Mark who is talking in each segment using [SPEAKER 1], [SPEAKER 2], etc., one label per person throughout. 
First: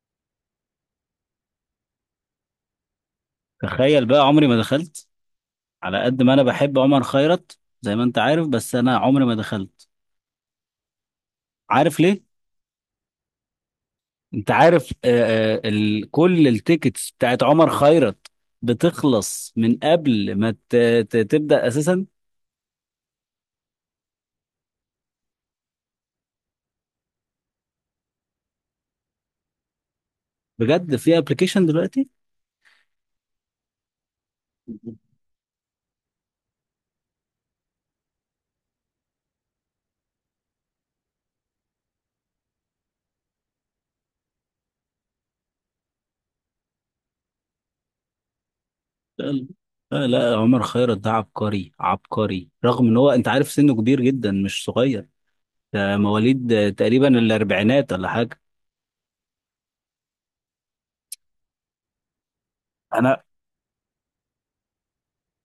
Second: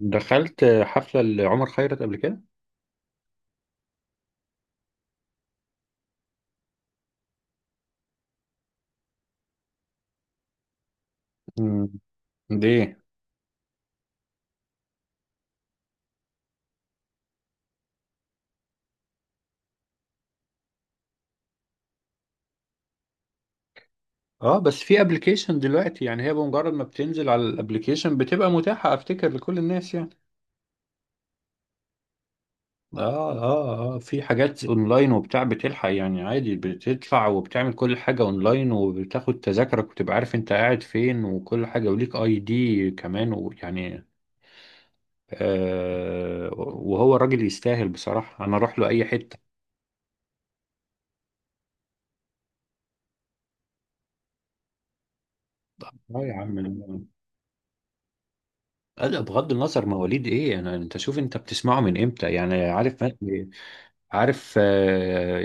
[SPEAKER 1] دخلت حفلة لعمر خيرت قبل كده.
[SPEAKER 2] تخيل بقى عمري ما دخلت. على قد ما انا بحب عمر خيرت زي ما انت عارف بس انا عمري ما دخلت.
[SPEAKER 1] مم.
[SPEAKER 2] عارف ليه؟
[SPEAKER 1] ليه؟
[SPEAKER 2] انت عارف ال كل التيكتس بتاعت عمر خيرت بتخلص من قبل ما تبدأ اساسا.
[SPEAKER 1] اه، بس في ابلكيشن دلوقتي يعني هي بمجرد ما بتنزل على الابلكيشن بتبقى متاحة افتكر لكل الناس يعني.
[SPEAKER 2] بجد في ابلكيشن دلوقتي؟
[SPEAKER 1] اه اه اه، في حاجات اونلاين وبتاع بتلحق يعني عادي، بتدفع وبتعمل كل حاجة اونلاين وبتاخد تذاكرك وتبقى عارف انت قاعد فين وكل حاجة، وليك اي دي كمان، ويعني آه وهو الراجل يستاهل بصراحة، انا اروح له اي
[SPEAKER 2] لا
[SPEAKER 1] حتة.
[SPEAKER 2] لا، عمر خيرت ده عبقري عبقري، رغم ان هو انت عارف سنه كبير جدا مش صغير. ده
[SPEAKER 1] اه يا
[SPEAKER 2] مواليد
[SPEAKER 1] عم.
[SPEAKER 2] تقريبا الاربعينات ولا حاجة.
[SPEAKER 1] لا لا، بغض النظر مواليد ايه، انا انت شوف انت بتسمعه من امتى يعني، عارف؟
[SPEAKER 2] انا.
[SPEAKER 1] عارف. آه،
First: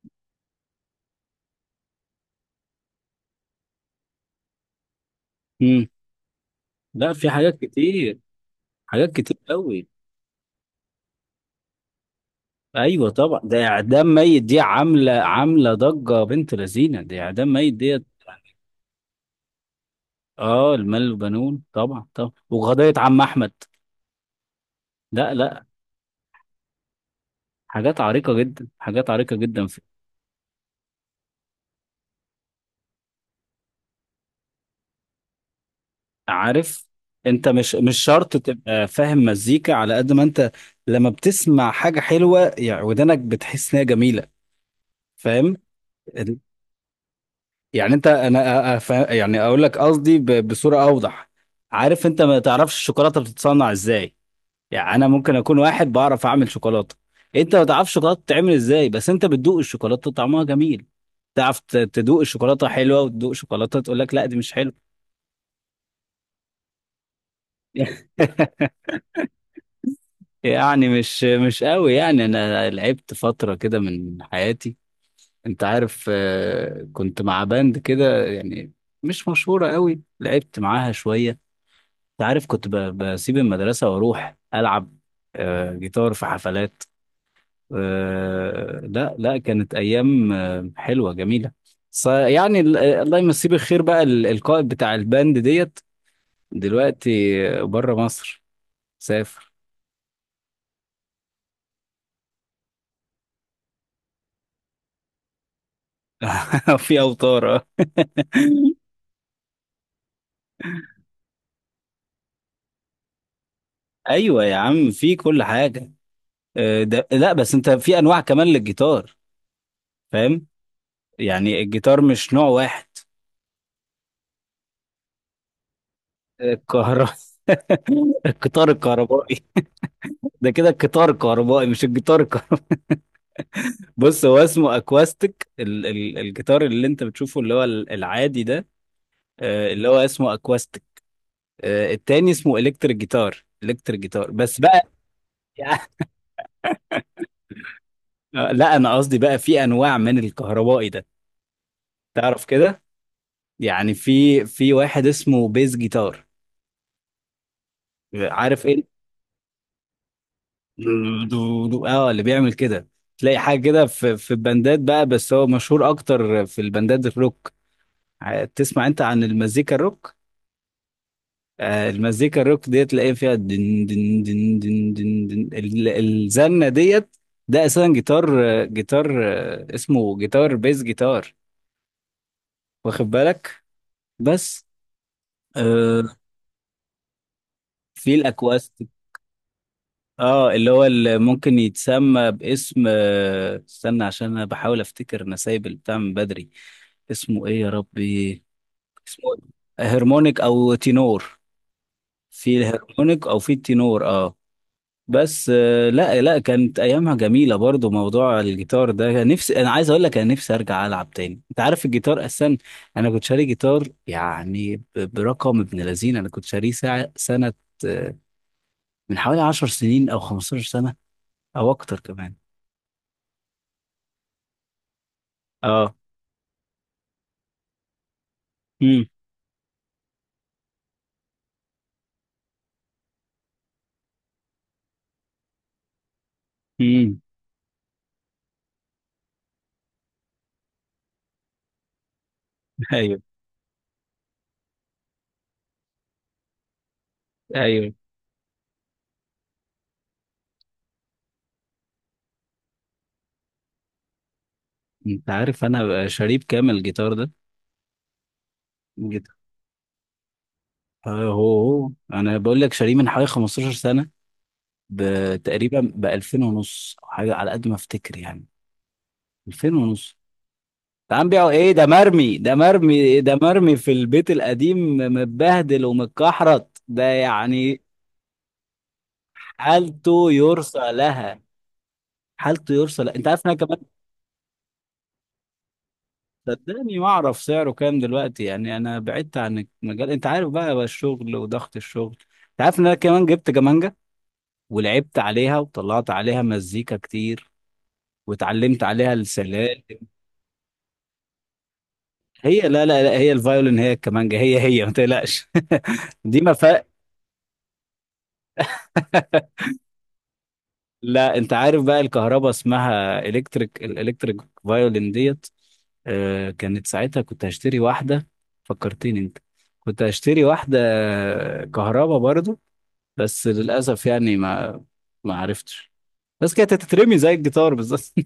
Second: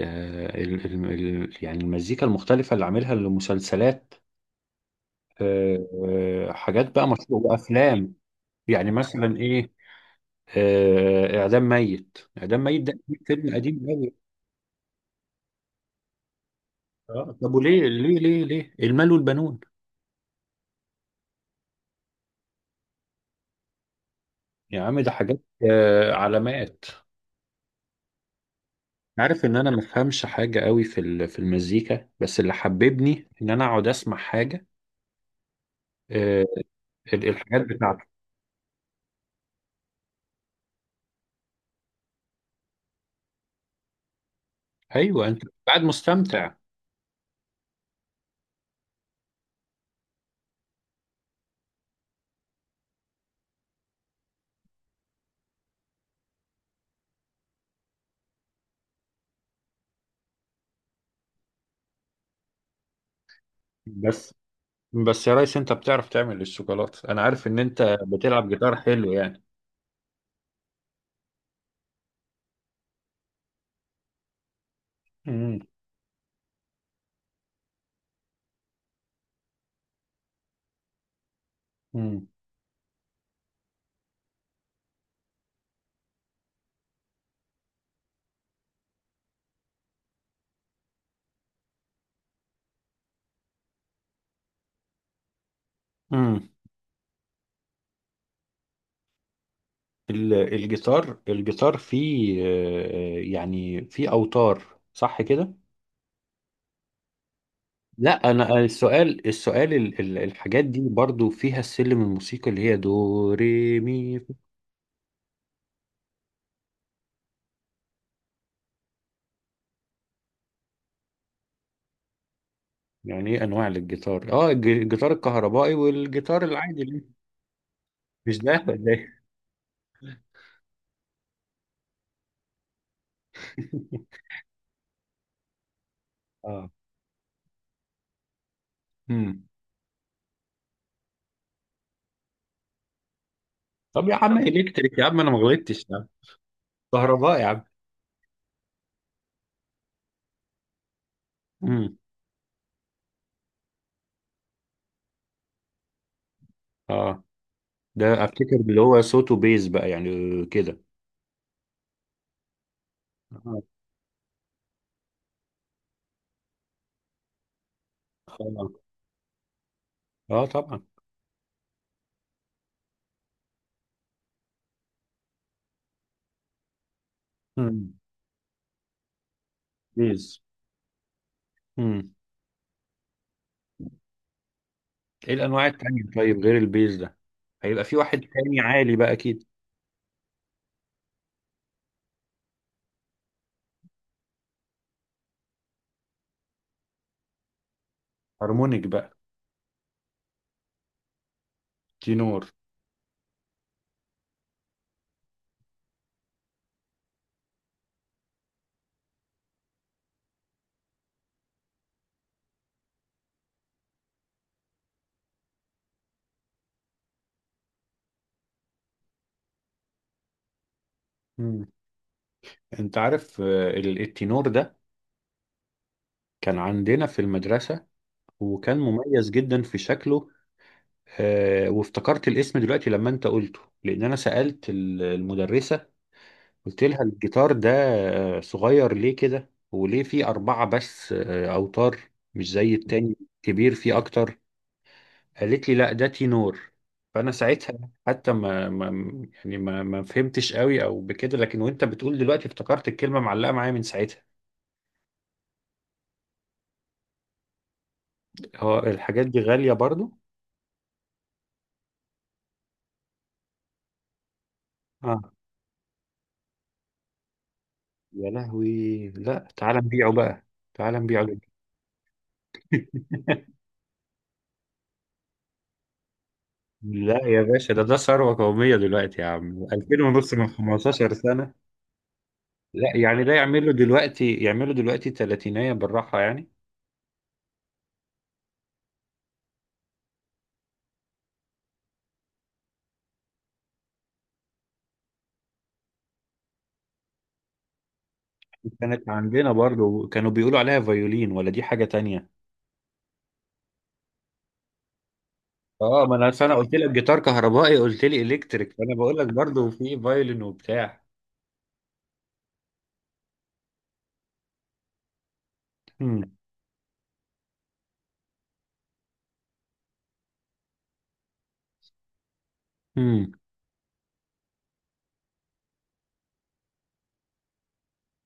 [SPEAKER 1] آه، ال- ال- ال- يعني المزيكا المختلفه اللي عاملها لمسلسلات. آه،
[SPEAKER 2] مم.
[SPEAKER 1] حاجات بقى
[SPEAKER 2] لا، في
[SPEAKER 1] مشهوره
[SPEAKER 2] حاجات
[SPEAKER 1] وافلام.
[SPEAKER 2] كتير،
[SPEAKER 1] يعني
[SPEAKER 2] حاجات كتير
[SPEAKER 1] مثلا ايه؟
[SPEAKER 2] قوي.
[SPEAKER 1] اعدام ميت، اعدام ميت ده
[SPEAKER 2] ايوه طبعا
[SPEAKER 1] فيلم
[SPEAKER 2] ده
[SPEAKER 1] قديم
[SPEAKER 2] اعدام
[SPEAKER 1] قوي.
[SPEAKER 2] ميت، دي عامله ضجه بنت لذينه، دي
[SPEAKER 1] اه، طب
[SPEAKER 2] اعدام ميت
[SPEAKER 1] وليه
[SPEAKER 2] ديت.
[SPEAKER 1] ليه ليه ليه المال والبنون.
[SPEAKER 2] اه، المال والبنون طبعا طبعا، وقضيه عم احمد.
[SPEAKER 1] يا عم ده
[SPEAKER 2] لا
[SPEAKER 1] حاجات.
[SPEAKER 2] لا،
[SPEAKER 1] علامات.
[SPEAKER 2] حاجات عريقه جدا، حاجات عريقه
[SPEAKER 1] عارف ان
[SPEAKER 2] جدا
[SPEAKER 1] انا ما
[SPEAKER 2] في...
[SPEAKER 1] بفهمش حاجه قوي في في المزيكا، بس اللي حببني ان انا اقعد اسمع حاجه. آه،
[SPEAKER 2] عارف انت
[SPEAKER 1] الحاجات
[SPEAKER 2] مش
[SPEAKER 1] بتاعته.
[SPEAKER 2] شرط تبقى فاهم مزيكا على قد ما انت لما بتسمع حاجه حلوه، يعني ودنك بتحس انها جميله.
[SPEAKER 1] ايوه انت
[SPEAKER 2] فاهم.
[SPEAKER 1] قاعد
[SPEAKER 2] ال-
[SPEAKER 1] مستمتع.
[SPEAKER 2] يعني انت انا يعني اقول لك قصدي بصوره اوضح. عارف انت ما تعرفش الشوكولاته بتتصنع ازاي؟ يعني انا ممكن اكون واحد بعرف اعمل شوكولاته. انت ما تعرفش شوكولاته بتتعمل ازاي بس انت بتدوق الشوكولاته طعمها جميل. تعرف تدوق الشوكولاته حلوه، وتدوق شوكولاته تقول لك لا
[SPEAKER 1] بس
[SPEAKER 2] دي مش حلوه.
[SPEAKER 1] بس يا ريس انت بتعرف تعمل الشوكولاته، انا عارف ان انت بتلعب جيتار حلو يعني.
[SPEAKER 2] يعني مش قوي يعني، انا لعبت فتره كده من حياتي.
[SPEAKER 1] امم.
[SPEAKER 2] انت عارف كنت مع باند كده يعني، مش مشهوره قوي، لعبت معاها شويه. انت
[SPEAKER 1] امم.
[SPEAKER 2] عارف كنت بسيب المدرسه واروح العب جيتار في حفلات. لا لا، كانت ايام حلوه جميله. يعني الله يمسيه بالخير بقى القائد بتاع الباند ديت
[SPEAKER 1] امم.
[SPEAKER 2] دلوقتي بره مصر، سافر.
[SPEAKER 1] الجيتار، الجيتار فيه يعني فيه اوتار صح كده.
[SPEAKER 2] في اوتار اه.
[SPEAKER 1] لا انا السؤال، الحاجات دي برضو فيها السلم الموسيقي اللي هي دو ري مي فا.
[SPEAKER 2] ايوه يا عم، في كل حاجه. ده لا بس انت في انواع كمان للجيتار. فاهم؟ يعني الجيتار مش نوع واحد.
[SPEAKER 1] يعني ايه انواع للجيتار؟ اه الجيتار الكهربائي والجيتار العادي اللي-.
[SPEAKER 2] الكهرباء.
[SPEAKER 1] مش ده
[SPEAKER 2] القطار
[SPEAKER 1] ولا ايه؟
[SPEAKER 2] الكهربائي. ده كده القطار الكهربائي مش الجيتار الكهربائي. بص هو اسمه اكواستيك، الجيتار
[SPEAKER 1] اه.
[SPEAKER 2] اللي انت بتشوفه اللي هو العادي ده،
[SPEAKER 1] امم.
[SPEAKER 2] اللي هو اسمه اكواستيك. التاني اسمه الكتريك جيتار، الكتريك
[SPEAKER 1] طب يا
[SPEAKER 2] جيتار
[SPEAKER 1] عم
[SPEAKER 2] بس بقى.
[SPEAKER 1] الكتريك يا عم، انا ما غلطتش يا عم، كهرباء يا عم.
[SPEAKER 2] لا انا قصدي بقى في انواع من الكهربائي ده.
[SPEAKER 1] امم.
[SPEAKER 2] تعرف كده، يعني في واحد اسمه بيز جيتار.
[SPEAKER 1] اه، ده افتكر
[SPEAKER 2] عارف
[SPEAKER 1] اللي
[SPEAKER 2] ايه،
[SPEAKER 1] هو صوته بيز بقى يعني كده.
[SPEAKER 2] اه اللي بيعمل كده. تلاقي حاجه
[SPEAKER 1] اه
[SPEAKER 2] كده في البندات بقى، بس هو مشهور اكتر في البندات الروك.
[SPEAKER 1] اه،
[SPEAKER 2] تسمع انت عن المزيكا الروك؟
[SPEAKER 1] طبعا.
[SPEAKER 2] المزيكا الروك ديت تلاقي فيها دن دن دن دن دن دن الزنة ديت. ده اساسا
[SPEAKER 1] امم.
[SPEAKER 2] جيتار، اسمه
[SPEAKER 1] بيز.
[SPEAKER 2] جيتار بيز، جيتار.
[SPEAKER 1] امم.
[SPEAKER 2] واخد بالك؟ بس.
[SPEAKER 1] ايه الانواع التانية
[SPEAKER 2] آه،
[SPEAKER 1] طيب غير البيز ده؟ هيبقى في
[SPEAKER 2] في
[SPEAKER 1] واحد تاني
[SPEAKER 2] الاكواستيك،
[SPEAKER 1] عالي بقى اكيد.
[SPEAKER 2] اه اللي هو اللي ممكن يتسمى باسم استنى عشان انا بحاول افتكر، انا سايب البتاع من بدري. اسمه ايه يا ربي؟
[SPEAKER 1] هارمونيك بقى.
[SPEAKER 2] اسمه إيه؟ هرمونيك او تينور.
[SPEAKER 1] تينور.
[SPEAKER 2] في الهرمونيك او في التينور اه. بس لا لا، كانت ايامها جميله برضو. موضوع الجيتار ده كان نفسي، انا عايز اقول لك انا نفسي ارجع العب تاني، انت عارف الجيتار اصلا. انا كنت شاري جيتار يعني برقم ابن لذين، انا كنت شاريه ساعه سنه آه، من حوالي 10 سنين او 15 سنه،
[SPEAKER 1] امم.
[SPEAKER 2] او اكتر كمان.
[SPEAKER 1] انت عارف التينور ده
[SPEAKER 2] اه.
[SPEAKER 1] كان عندنا في المدرسة، وكان
[SPEAKER 2] امم.
[SPEAKER 1] مميز جدا في شكله. آه، وافتكرت الاسم دلوقتي لما انت قلته، لان انا سألت المدرسة، قلت لها
[SPEAKER 2] امم.
[SPEAKER 1] الجيتار ده صغير ليه كده، وليه فيه أربعة بس أوتار، مش زي التاني
[SPEAKER 2] ايوه
[SPEAKER 1] كبير فيه أكتر. قالت لي لا، ده تينور. فأنا ساعتها
[SPEAKER 2] ايوه.
[SPEAKER 1] حتى ما يعني ما فهمتش قوي أو بكده، لكن وأنت بتقول دلوقتي افتكرت الكلمة معلقة معايا من ساعتها.
[SPEAKER 2] انت عارف انا شاريه بكام الجيتار ده؟
[SPEAKER 1] هو الحاجات
[SPEAKER 2] الجيتار
[SPEAKER 1] دي غالية برضو؟
[SPEAKER 2] هو انا بقول لك شاريه من حوالي 15 سنه،
[SPEAKER 1] آه.
[SPEAKER 2] بتقريبا ب 2000 ونص، او حاجه على قد ما افتكر
[SPEAKER 1] يا
[SPEAKER 2] يعني.
[SPEAKER 1] لهوي، لا تعال
[SPEAKER 2] 2000
[SPEAKER 1] نبيعه
[SPEAKER 2] ونص.
[SPEAKER 1] بقى. تعال نبيعه.
[SPEAKER 2] تعال بيعوا ايه، ده مرمي، ده مرمي، ده مرمي في البيت القديم، متبهدل ومتكحرت ده
[SPEAKER 1] لا يا باشا، ده
[SPEAKER 2] يعني.
[SPEAKER 1] ده ثروة قومية دلوقتي يا عم، 2000
[SPEAKER 2] حالته
[SPEAKER 1] ونص من
[SPEAKER 2] يرثى
[SPEAKER 1] 15
[SPEAKER 2] لها،
[SPEAKER 1] سنة.
[SPEAKER 2] حالته
[SPEAKER 1] لا
[SPEAKER 2] يرثى لها.
[SPEAKER 1] يعني
[SPEAKER 2] انت
[SPEAKER 1] ده
[SPEAKER 2] عارف إن انا
[SPEAKER 1] يعملوا
[SPEAKER 2] كمان
[SPEAKER 1] دلوقتي، يعملوا دلوقتي تلاتينية بالراحة يعني.
[SPEAKER 2] صدقني ما اعرف سعره كام دلوقتي يعني، انا بعدت عن المجال انت عارف بقى، الشغل وضغط الشغل. انت عارف ان انا كمان جبت كمانجة، ولعبت عليها وطلعت عليها مزيكا كتير، واتعلمت
[SPEAKER 1] كانت
[SPEAKER 2] عليها
[SPEAKER 1] عندنا
[SPEAKER 2] السلال.
[SPEAKER 1] برضو، كانوا بيقولوا عليها فيولين ولا دي حاجة تانية؟
[SPEAKER 2] هي لا، هي الفيولين هي الكمانجة هي هي، ما تقلقش.
[SPEAKER 1] اه، ما انا
[SPEAKER 2] دي
[SPEAKER 1] أصل
[SPEAKER 2] ما
[SPEAKER 1] انا قلت
[SPEAKER 2] فرق.
[SPEAKER 1] لك جيتار كهربائي قلت لي الكتريك، فانا بقول لك برضو في فيولين وبتاع.
[SPEAKER 2] لا انت عارف بقى الكهرباء اسمها الكتريك، الالكتريك فايولين ديت.
[SPEAKER 1] امم.
[SPEAKER 2] كانت ساعتها كنت هشتري واحدة، فكرتني انت. كنت هشتري واحدة كهرباء برضو،
[SPEAKER 1] امم.
[SPEAKER 2] بس للأسف يعني ما عرفتش. بس كانت هتترمي زي الجيتار بالظبط.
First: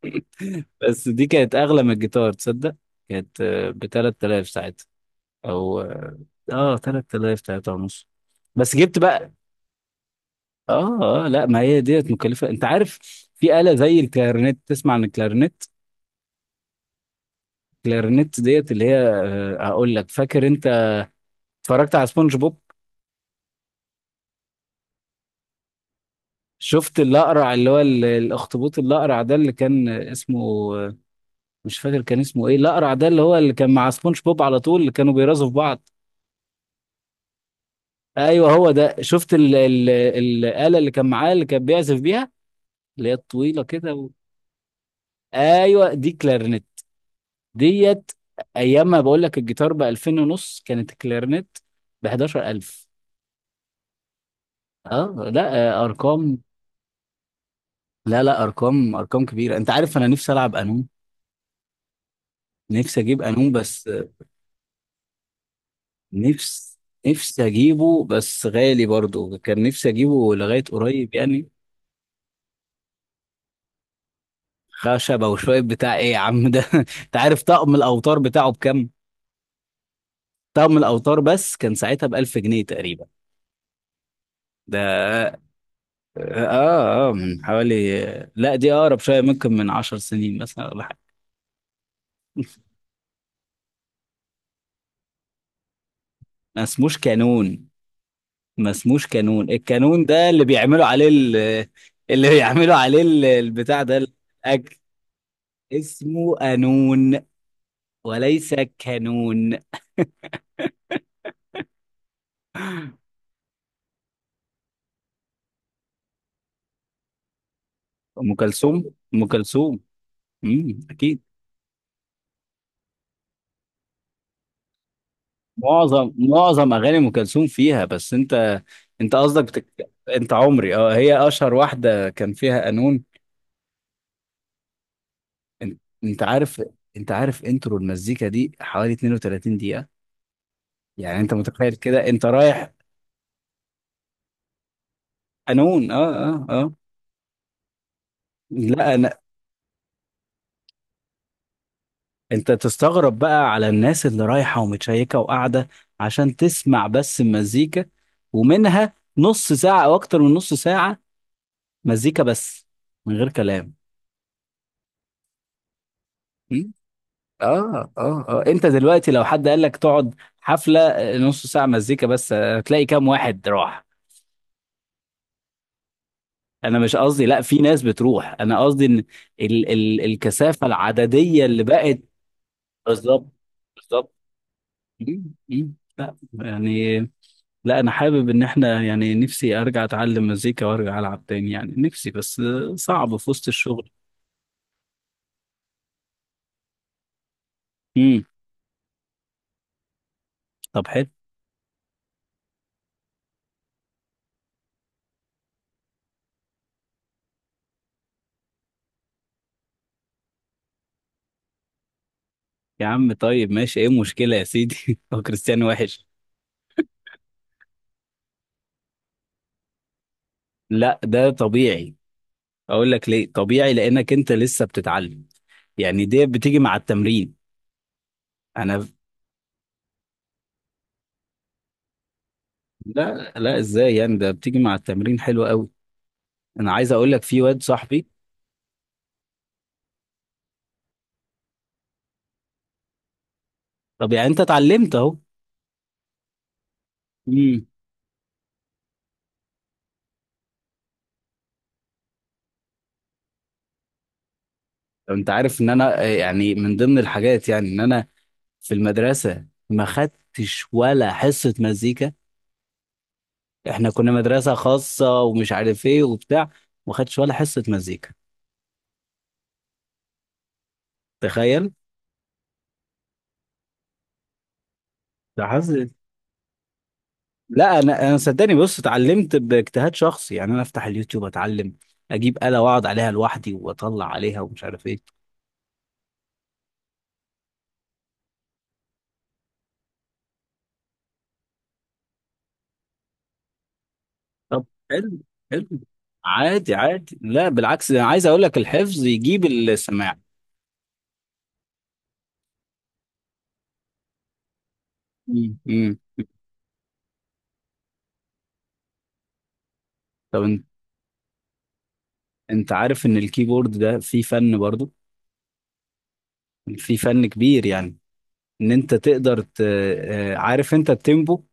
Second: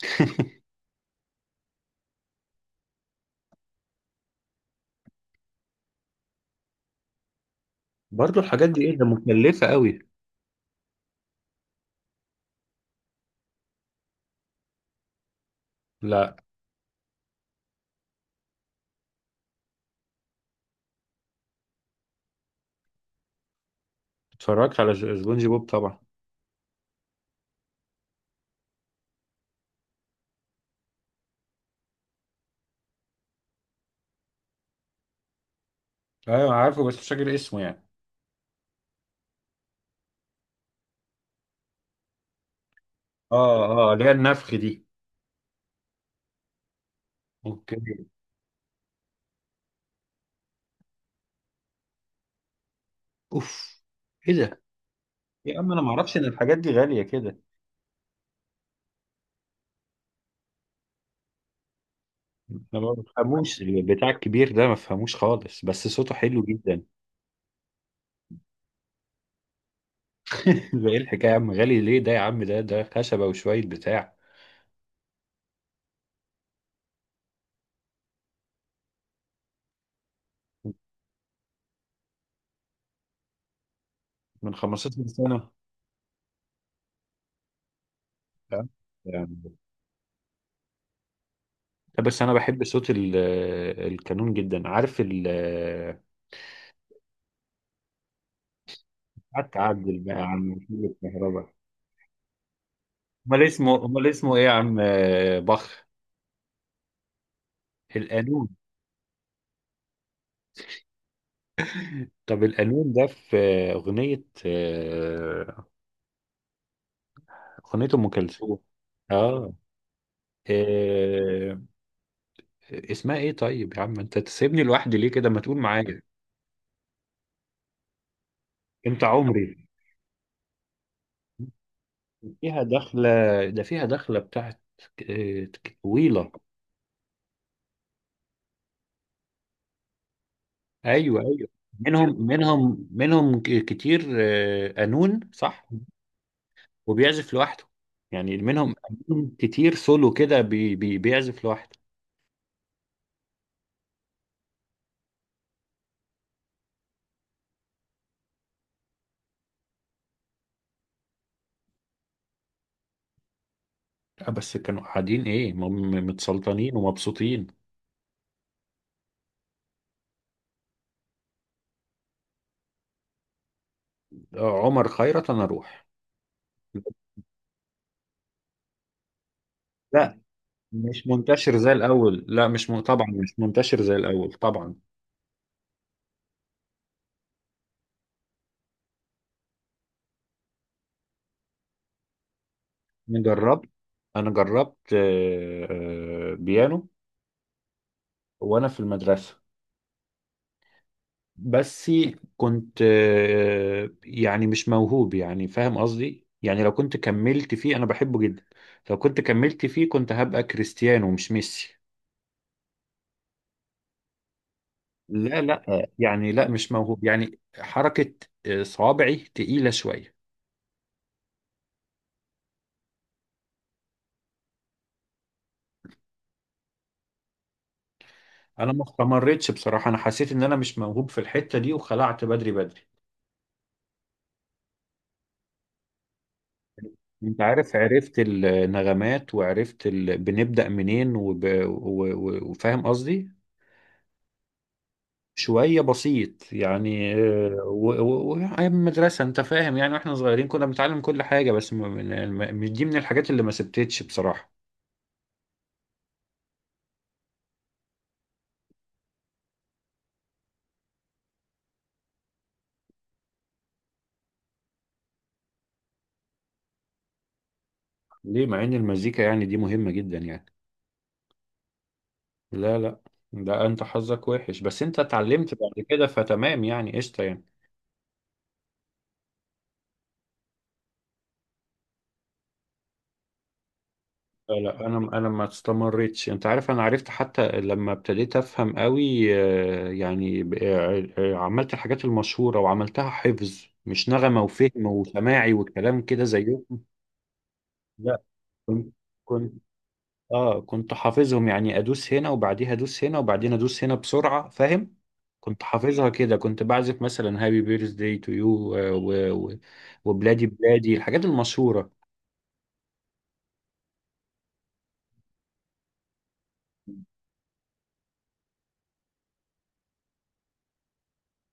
[SPEAKER 2] بس دي كانت أغلى من الجيتار، تصدق؟ كانت ب 3000 ساعتها، أو اه 3000، 3 ونص.
[SPEAKER 1] برضو الحاجات
[SPEAKER 2] بس
[SPEAKER 1] دي ايه،
[SPEAKER 2] جبت
[SPEAKER 1] ده
[SPEAKER 2] بقى.
[SPEAKER 1] مكلفة قوي.
[SPEAKER 2] اه اه لا ما هي ديت مكلفه. انت عارف في آلة زي الكلارينيت، تسمع عن الكلارينيت؟
[SPEAKER 1] لا.
[SPEAKER 2] الكلارينيت ديت اللي هي هقول لك، فاكر انت اتفرجت على سبونج بوب؟
[SPEAKER 1] اتفرجت على سبونج بوب طبعا.
[SPEAKER 2] شفت الاقرع اللي هو الاخطبوط الاقرع ده اللي كان اسمه آه، مش فاكر كان اسمه ايه، الاقرع ده اللي هو اللي كان مع سبونج بوب على طول اللي كانوا بيرازوا في بعض.
[SPEAKER 1] ايوه عارفه، بس مش فاكر اسمه يعني.
[SPEAKER 2] ايوه هو ده. شفت ال ال الآلة اللي كان معاه اللي كان بيعزف بيها، اللي هي الطويله
[SPEAKER 1] اه اه،
[SPEAKER 2] كده
[SPEAKER 1] اللي
[SPEAKER 2] و...
[SPEAKER 1] هي النفخ دي.
[SPEAKER 2] ايوه دي كلارينيت
[SPEAKER 1] اوكي.
[SPEAKER 2] ديت. ايام ما بقول لك الجيتار ب 2000 ونص، كانت الكلارنت ب 11000.
[SPEAKER 1] اوف. ايه ده
[SPEAKER 2] اه لا
[SPEAKER 1] يا عم، انا ما اعرفش ان
[SPEAKER 2] ارقام.
[SPEAKER 1] الحاجات دي غالية كده.
[SPEAKER 2] لا لا، ارقام ارقام كبيره. انت عارف انا نفسي العب قانون.
[SPEAKER 1] انا ما
[SPEAKER 2] نفسي اجيب قانون
[SPEAKER 1] بفهموش
[SPEAKER 2] بس
[SPEAKER 1] البتاع الكبير ده، ما بفهموش خالص، بس صوته حلو
[SPEAKER 2] نفس
[SPEAKER 1] جدا.
[SPEAKER 2] نفسي اجيبه، بس غالي برضو، كان نفسي اجيبه لغايه
[SPEAKER 1] ده ايه
[SPEAKER 2] قريب
[SPEAKER 1] الحكايه يا
[SPEAKER 2] يعني.
[SPEAKER 1] عم، غالي ليه ده يا عم، ده ده خشبه وشويه بتاع.
[SPEAKER 2] خشبه وشويه بتاع ايه يا عم ده؟ انت عارف طقم الاوتار بتاعه بكام؟ طقم الاوتار بس كان ساعتها ب 1000 جنيه تقريبا.
[SPEAKER 1] من
[SPEAKER 2] ده
[SPEAKER 1] 15 سنه؟
[SPEAKER 2] اه اه من حوالي، لا
[SPEAKER 1] فاهم؟
[SPEAKER 2] دي اقرب شويه،
[SPEAKER 1] يعني
[SPEAKER 2] ممكن من عشر سنين مثلا ولا حاجه.
[SPEAKER 1] لا، بس انا بحب صوت القانون جدا، عارف
[SPEAKER 2] ما اسموش كانون، ما اسموش كانون.
[SPEAKER 1] قعدت اعدل
[SPEAKER 2] الكانون
[SPEAKER 1] بقى
[SPEAKER 2] ده اللي
[SPEAKER 1] عن وكيل
[SPEAKER 2] بيعملوا عليه ال...
[SPEAKER 1] الكهرباء.
[SPEAKER 2] اللي بيعملوا عليه
[SPEAKER 1] امال
[SPEAKER 2] البتاع
[SPEAKER 1] اسمه،
[SPEAKER 2] ده
[SPEAKER 1] امال اسمه ايه يا
[SPEAKER 2] الاكل.
[SPEAKER 1] عم بخ.
[SPEAKER 2] اسمه قانون
[SPEAKER 1] القانون.
[SPEAKER 2] وليس كانون.
[SPEAKER 1] طب القانون ده في اغنيه، اغنيه ام
[SPEAKER 2] ام
[SPEAKER 1] كلثوم.
[SPEAKER 2] كلثوم، ام
[SPEAKER 1] اه.
[SPEAKER 2] كلثوم. امم، اكيد.
[SPEAKER 1] آه. اسمها ايه طيب يا عم، انت تسيبني لوحدي ليه كده، ما تقول معايا.
[SPEAKER 2] معظم معظم اغاني ام كلثوم فيها، بس انت
[SPEAKER 1] انت
[SPEAKER 2] انت قصدك
[SPEAKER 1] عمري.
[SPEAKER 2] بتك... انت عمري. اه، هي اشهر واحده كان فيها
[SPEAKER 1] فيها
[SPEAKER 2] قانون.
[SPEAKER 1] دخلة، ده فيها دخلة بتاعت آه،
[SPEAKER 2] انت انت
[SPEAKER 1] طويلة.
[SPEAKER 2] عارف انت عارف انترو المزيكا دي حوالي 32 دقيقة.
[SPEAKER 1] ايوه
[SPEAKER 2] يعني انت
[SPEAKER 1] ايوه.
[SPEAKER 2] متخيل كده
[SPEAKER 1] منهم
[SPEAKER 2] انت رايح.
[SPEAKER 1] منهم منهم ك- كتير قانون صح،
[SPEAKER 2] قانون اه. اه اه.
[SPEAKER 1] وبيعزف لوحده. يعني منهم
[SPEAKER 2] لا انا
[SPEAKER 1] قانون كتير، سولو كده، بي بي بيعزف لوحده.
[SPEAKER 2] انت تستغرب بقى على الناس اللي رايحة ومتشيكة وقاعدة عشان تسمع بس المزيكا، ومنها نص ساعة او اكتر من نص ساعة مزيكا بس، من غير كلام.
[SPEAKER 1] آه، بس كانوا قاعدين ايه
[SPEAKER 2] م?
[SPEAKER 1] متسلطنين ومبسوطين.
[SPEAKER 2] اه. اه اه انت دلوقتي لو حد قال لك تقعد حفلة نص ساعة مزيكا بس، هتلاقي كام واحد راح.
[SPEAKER 1] عمر خيرت انا اروح.
[SPEAKER 2] انا مش قصدي لا، في ناس بتروح. انا قصدي ان ال ال
[SPEAKER 1] لا
[SPEAKER 2] الكثافه
[SPEAKER 1] مش
[SPEAKER 2] العدديه
[SPEAKER 1] منتشر
[SPEAKER 2] اللي
[SPEAKER 1] زي
[SPEAKER 2] بقت.
[SPEAKER 1] الاول، لا مش م... طبعا
[SPEAKER 2] بالظبط،
[SPEAKER 1] مش منتشر زي
[SPEAKER 2] بالظبط.
[SPEAKER 1] الاول طبعا.
[SPEAKER 2] مم، مم. لا يعني، لا انا حابب ان احنا يعني نفسي ارجع اتعلم مزيكا وارجع العب تاني يعني، نفسي بس صعب
[SPEAKER 1] انا
[SPEAKER 2] في وسط
[SPEAKER 1] جربت،
[SPEAKER 2] الشغل.
[SPEAKER 1] بيانو
[SPEAKER 2] امم.
[SPEAKER 1] وانا في المدرسه.
[SPEAKER 2] طب حلو.
[SPEAKER 1] بس كنت يعني مش موهوب يعني، فاهم قصدي، يعني لو كنت كملت فيه انا بحبه جدا. لو كنت كملت فيه كنت هبقى كريستيانو مش ميسي.
[SPEAKER 2] يا عم طيب ماشي، ايه المشكله يا سيدي؟ هو
[SPEAKER 1] لا
[SPEAKER 2] كريستيانو
[SPEAKER 1] لا
[SPEAKER 2] وحش؟
[SPEAKER 1] يعني، لا مش موهوب يعني حركه، صوابعي تقيله شويه.
[SPEAKER 2] لا ده طبيعي. اقول لك ليه طبيعي، لانك انت لسه بتتعلم، يعني دي بتيجي مع التمرين.
[SPEAKER 1] انا ما
[SPEAKER 2] انا.
[SPEAKER 1] استمرتش بصراحه، انا حسيت ان انا مش موهوب في الحته دي وخلعت بدري بدري.
[SPEAKER 2] لا لا ازاي يعني؟ ده بتيجي مع التمرين. حلو قوي. انا عايز اقول لك
[SPEAKER 1] انت
[SPEAKER 2] في واد
[SPEAKER 1] عارف،
[SPEAKER 2] صاحبي.
[SPEAKER 1] عرفت النغمات وعرفت ال... بنبدأ منين وفاهم قصدي.
[SPEAKER 2] طب يعني انت اتعلمت اهو.
[SPEAKER 1] شوية بسيط يعني،
[SPEAKER 2] امم.
[SPEAKER 1] أيام المدرسة انت فاهم يعني، واحنا صغيرين كنا بنتعلم كل حاجة، بس مش دي من الحاجات اللي ما سبتتش بصراحة.
[SPEAKER 2] انت عارف ان انا يعني من ضمن الحاجات يعني ان انا في المدرسه ما خدتش ولا حصه مزيكا. احنا كنا مدرسه خاصه ومش عارف ايه وبتاع، ما خدتش ولا حصه مزيكا.
[SPEAKER 1] ليه، مع ان المزيكا يعني دي مهمة جدا يعني؟
[SPEAKER 2] تخيل.
[SPEAKER 1] لا لا، ده انت حظك وحش، بس انت
[SPEAKER 2] ده
[SPEAKER 1] اتعلمت بعد
[SPEAKER 2] حظ.
[SPEAKER 1] كده فتمام يعني، قشطة يعني.
[SPEAKER 2] لا انا، انا صدقني بص، اتعلمت باجتهاد شخصي يعني. انا افتح اليوتيوب اتعلم، اجيب آلة واقعد عليها لوحدي واطلع عليها
[SPEAKER 1] لا
[SPEAKER 2] ومش
[SPEAKER 1] لا،
[SPEAKER 2] عارف
[SPEAKER 1] انا
[SPEAKER 2] ايه.
[SPEAKER 1] انا ما استمرتش، انت عارف. انا عرفت حتى لما ابتديت افهم قوي، يعني عملت الحاجات المشهوره وعملتها حفظ، مش نغمه
[SPEAKER 2] طب
[SPEAKER 1] وفهم
[SPEAKER 2] حلو،
[SPEAKER 1] وسماعي
[SPEAKER 2] حلو.
[SPEAKER 1] وكلام كده زيهم.
[SPEAKER 2] عادي، عادي، لا بالعكس، ده انا
[SPEAKER 1] لا.
[SPEAKER 2] عايز اقول لك
[SPEAKER 1] كنت
[SPEAKER 2] الحفظ يجيب
[SPEAKER 1] كنت
[SPEAKER 2] السماع.
[SPEAKER 1] اه كنت حافظهم يعني، ادوس هنا وبعديها ادوس هنا وبعدين ادوس هنا بسرعه، فاهم.
[SPEAKER 2] مم.
[SPEAKER 1] كنت
[SPEAKER 2] مم.
[SPEAKER 1] حافظها كده، كنت بعزف مثلا هابي بيرث داي تو يو،
[SPEAKER 2] طب
[SPEAKER 1] وبلادي
[SPEAKER 2] انت
[SPEAKER 1] بلادي، الحاجات المشهوره.
[SPEAKER 2] انت عارف ان الكيبورد ده فيه فن برضو، فيه فن كبير يعني. ان انت تقدر ت... عارف انت التيمبو.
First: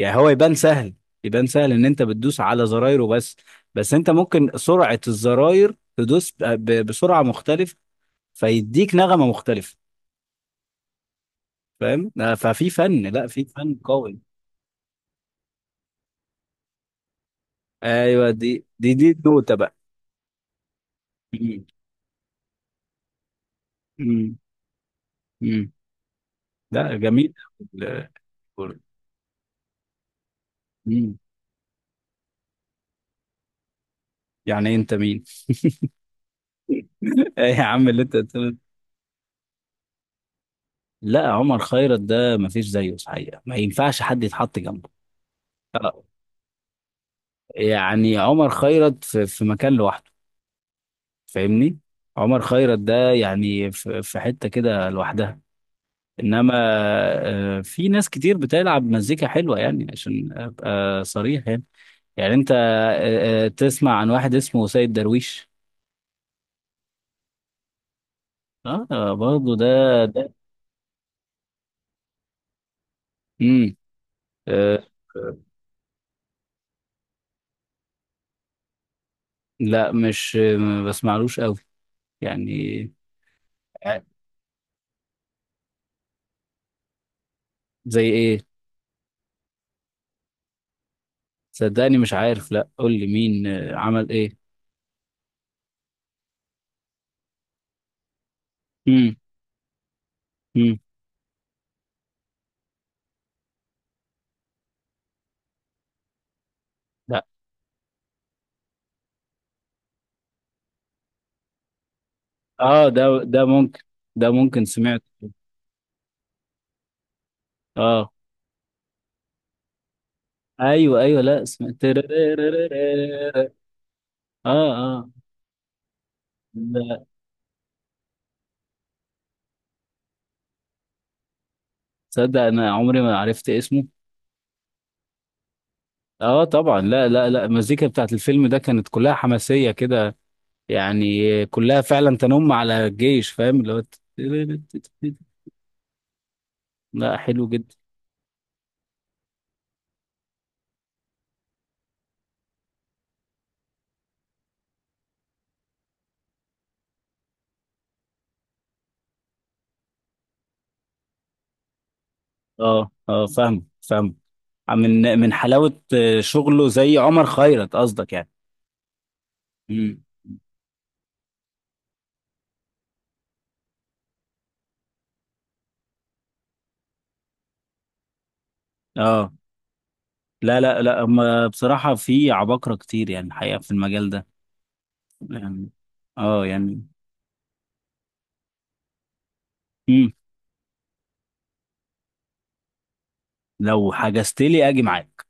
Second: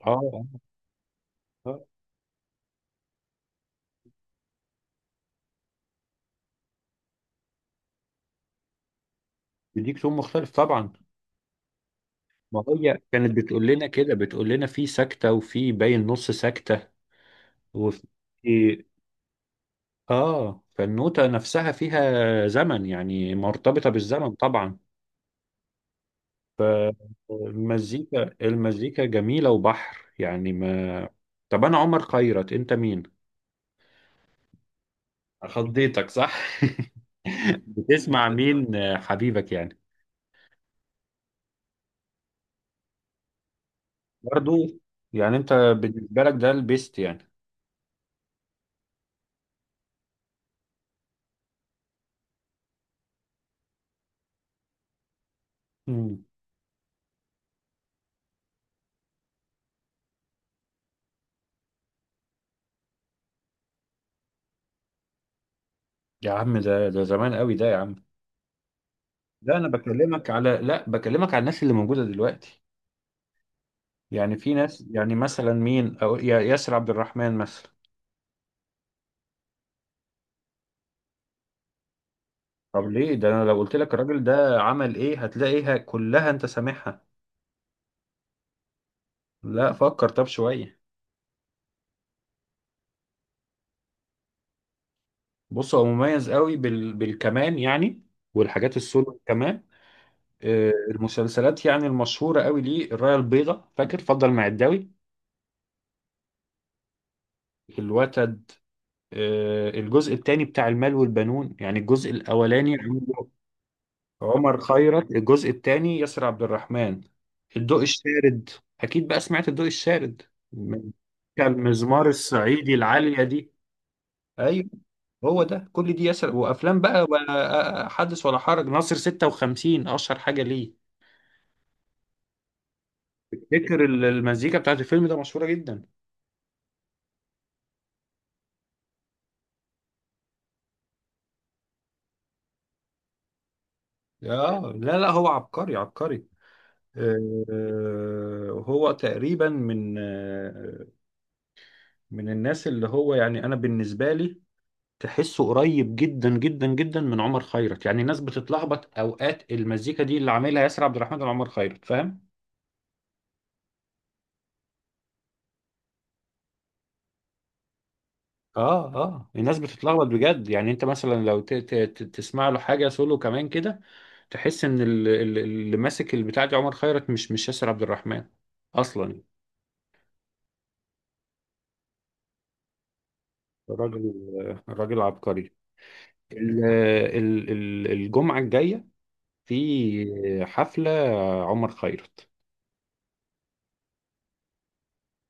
[SPEAKER 1] اه.
[SPEAKER 2] هو يبان
[SPEAKER 1] آه.
[SPEAKER 2] سهل، يبان سهل
[SPEAKER 1] آه.
[SPEAKER 2] ان انت بتدوس على زرايره بس. بس انت ممكن سرعة الزراير تدوس بسرعة مختلفة، فيديك نغمة مختلفة.
[SPEAKER 1] بيديك تون مختلف طبعا.
[SPEAKER 2] فاهم؟ آه،
[SPEAKER 1] ما
[SPEAKER 2] ففي
[SPEAKER 1] هي
[SPEAKER 2] فن، لا
[SPEAKER 1] كانت
[SPEAKER 2] في
[SPEAKER 1] بتقول
[SPEAKER 2] فن
[SPEAKER 1] لنا كده،
[SPEAKER 2] قوي.
[SPEAKER 1] بتقول لنا في سكتة، وفي باين نص سكتة، وفي.
[SPEAKER 2] ايوه دي النوتة بقى.
[SPEAKER 1] اه، فالنوتة
[SPEAKER 2] مم.
[SPEAKER 1] نفسها فيها زمن يعني، مرتبطة بالزمن
[SPEAKER 2] مم.
[SPEAKER 1] طبعا.
[SPEAKER 2] مم. لا جميل. ال-
[SPEAKER 1] المزيكا جميلة وبحر يعني ما.
[SPEAKER 2] مم.
[SPEAKER 1] طب أنا عمر خيرت، أنت مين؟
[SPEAKER 2] يعني انت مين؟
[SPEAKER 1] خضيتك صح؟
[SPEAKER 2] إيه يا عم اللي انت
[SPEAKER 1] بتسمع
[SPEAKER 2] قلت؟
[SPEAKER 1] مين حبيبك يعني؟
[SPEAKER 2] لا، عمر خيرت ده ما فيش زيه الحقيقه، ما ينفعش حد
[SPEAKER 1] برضو،
[SPEAKER 2] يتحط جنبه.
[SPEAKER 1] يعني أنت
[SPEAKER 2] آه.
[SPEAKER 1] بالنسبة لك ده البيست يعني.
[SPEAKER 2] يعني عمر خيرت في مكان لوحده. فاهمني؟ عمر خيرت ده يعني في حته كده لوحدها.
[SPEAKER 1] مم.
[SPEAKER 2] انما في ناس كتير بتلعب مزيكا حلوه يعني، عشان ابقى صريح يعني. يعني انت تسمع عن واحد اسمه سيد درويش؟
[SPEAKER 1] يا عم ده ده زمان قوي ده يا عم.
[SPEAKER 2] اه
[SPEAKER 1] لا
[SPEAKER 2] برضه
[SPEAKER 1] انا بكلمك
[SPEAKER 2] ده.
[SPEAKER 1] على، لا بكلمك على الناس اللي موجوده دلوقتي.
[SPEAKER 2] امم.
[SPEAKER 1] يعني في ناس
[SPEAKER 2] أه.
[SPEAKER 1] يعني،
[SPEAKER 2] آه،
[SPEAKER 1] مثلا مين، او ياسر عبد الرحمن مثلا.
[SPEAKER 2] لا مش ما بسمعلوش قوي
[SPEAKER 1] طب
[SPEAKER 2] يعني.
[SPEAKER 1] ليه ده، انا لو قلت لك
[SPEAKER 2] ع-
[SPEAKER 1] الراجل ده عمل ايه هتلاقيها كلها انت سامعها.
[SPEAKER 2] زي ايه؟
[SPEAKER 1] لا فكر طب شويه.
[SPEAKER 2] صدقني مش عارف، لا قول لي مين عمل ايه.
[SPEAKER 1] بص هو مميز قوي بال... بالكمان يعني، والحاجات
[SPEAKER 2] امم.
[SPEAKER 1] السولو كمان.
[SPEAKER 2] امم.
[SPEAKER 1] المسلسلات يعني المشهوره قوي، ليه، الرايه البيضاء فاكر، فضل معداوي،
[SPEAKER 2] لا
[SPEAKER 1] الوتد، الجزء الثاني بتاع المال والبنون، يعني الجزء الاولاني
[SPEAKER 2] اه ده
[SPEAKER 1] عمله
[SPEAKER 2] ده ممكن، ده
[SPEAKER 1] عمر
[SPEAKER 2] ممكن سمعت.
[SPEAKER 1] خيرت، الجزء الثاني ياسر عبد الرحمن، الضوء
[SPEAKER 2] اه
[SPEAKER 1] الشارد. اكيد بقى سمعت الضوء الشارد من-.
[SPEAKER 2] ايوه ايوه لا
[SPEAKER 1] كان
[SPEAKER 2] سمعت
[SPEAKER 1] المزمار الصعيدي العالية دي.
[SPEAKER 2] تررررررررر.
[SPEAKER 1] ايوه
[SPEAKER 2] اه اه
[SPEAKER 1] هو ده، كل دي ياسر، وافلام بقى
[SPEAKER 2] لا،
[SPEAKER 1] ولا حدث ولا حرج، ناصر 56 اشهر حاجة ليه.
[SPEAKER 2] تصدق انا عمري ما عرفت
[SPEAKER 1] فكر
[SPEAKER 2] اسمه.
[SPEAKER 1] المزيكا بتاعت الفيلم ده مشهورة جدا.
[SPEAKER 2] اه طبعا، لا، المزيكا بتاعت الفيلم ده كانت كلها حماسيه كده يعني، كلها فعلا تنم على الجيش فاهم اللي هو.
[SPEAKER 1] اه لا لا، هو عبقري عبقري.
[SPEAKER 2] لا
[SPEAKER 1] آه،
[SPEAKER 2] حلو جدا.
[SPEAKER 1] هو تقريبا من من الناس اللي هو يعني انا بالنسبة لي تحسه قريب جدا جدا جدا من عمر خيرت، يعني الناس بتتلخبط اوقات، المزيكا دي اللي عاملها ياسر عبد الرحمن وعمر خيرت، فاهم.
[SPEAKER 2] اه اه فاهم، فاهم. من من حلاوة شغله زي عمر خيرت قصدك يعني.
[SPEAKER 1] اه اه، الناس
[SPEAKER 2] امم.
[SPEAKER 1] بتتلخبط بجد يعني، انت مثلا لو تسمع له حاجه سولو كمان كده، تحس ان اللي ماسك البتاع دي عمر خيرت، مش ياسر عبد الرحمن اصلا.
[SPEAKER 2] اه لا، هم بصراحة في عباقرة كتير يعني الحقيقة في المجال
[SPEAKER 1] الراجل
[SPEAKER 2] ده
[SPEAKER 1] الراجل عبقري.
[SPEAKER 2] يعني. اه يعني.
[SPEAKER 1] الجمعه الجايه
[SPEAKER 2] امم.
[SPEAKER 1] في حفله عمر خيرت.
[SPEAKER 2] لو حجزت لي اجي معاك.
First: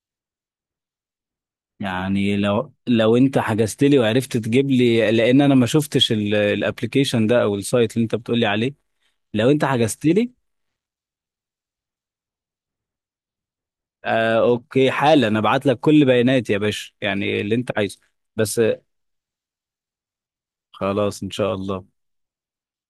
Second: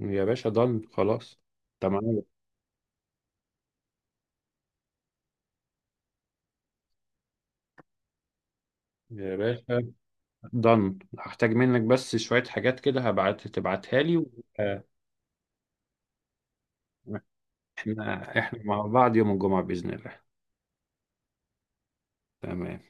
[SPEAKER 1] يا باشا ضن خلاص. تمام
[SPEAKER 2] يعني لو انت حجزت لي وعرفت تجيب لي، لان انا ما شفتش الابلكيشن ده او السايت اللي انت بتقول لي عليه.
[SPEAKER 1] يا
[SPEAKER 2] لو انت
[SPEAKER 1] باشا.
[SPEAKER 2] حجزت لي.
[SPEAKER 1] دن هحتاج منك بس شوية حاجات كده، هبعت تبعتها لي و...
[SPEAKER 2] آه
[SPEAKER 1] آه،
[SPEAKER 2] اوكي، حالا انا ابعت لك كل بياناتي يا باشا، يعني اللي انت عايزه.
[SPEAKER 1] احنا
[SPEAKER 2] بس
[SPEAKER 1] مع بعض يوم الجمعة بإذن الله.
[SPEAKER 2] خلاص إن شاء الله.
[SPEAKER 1] تمام.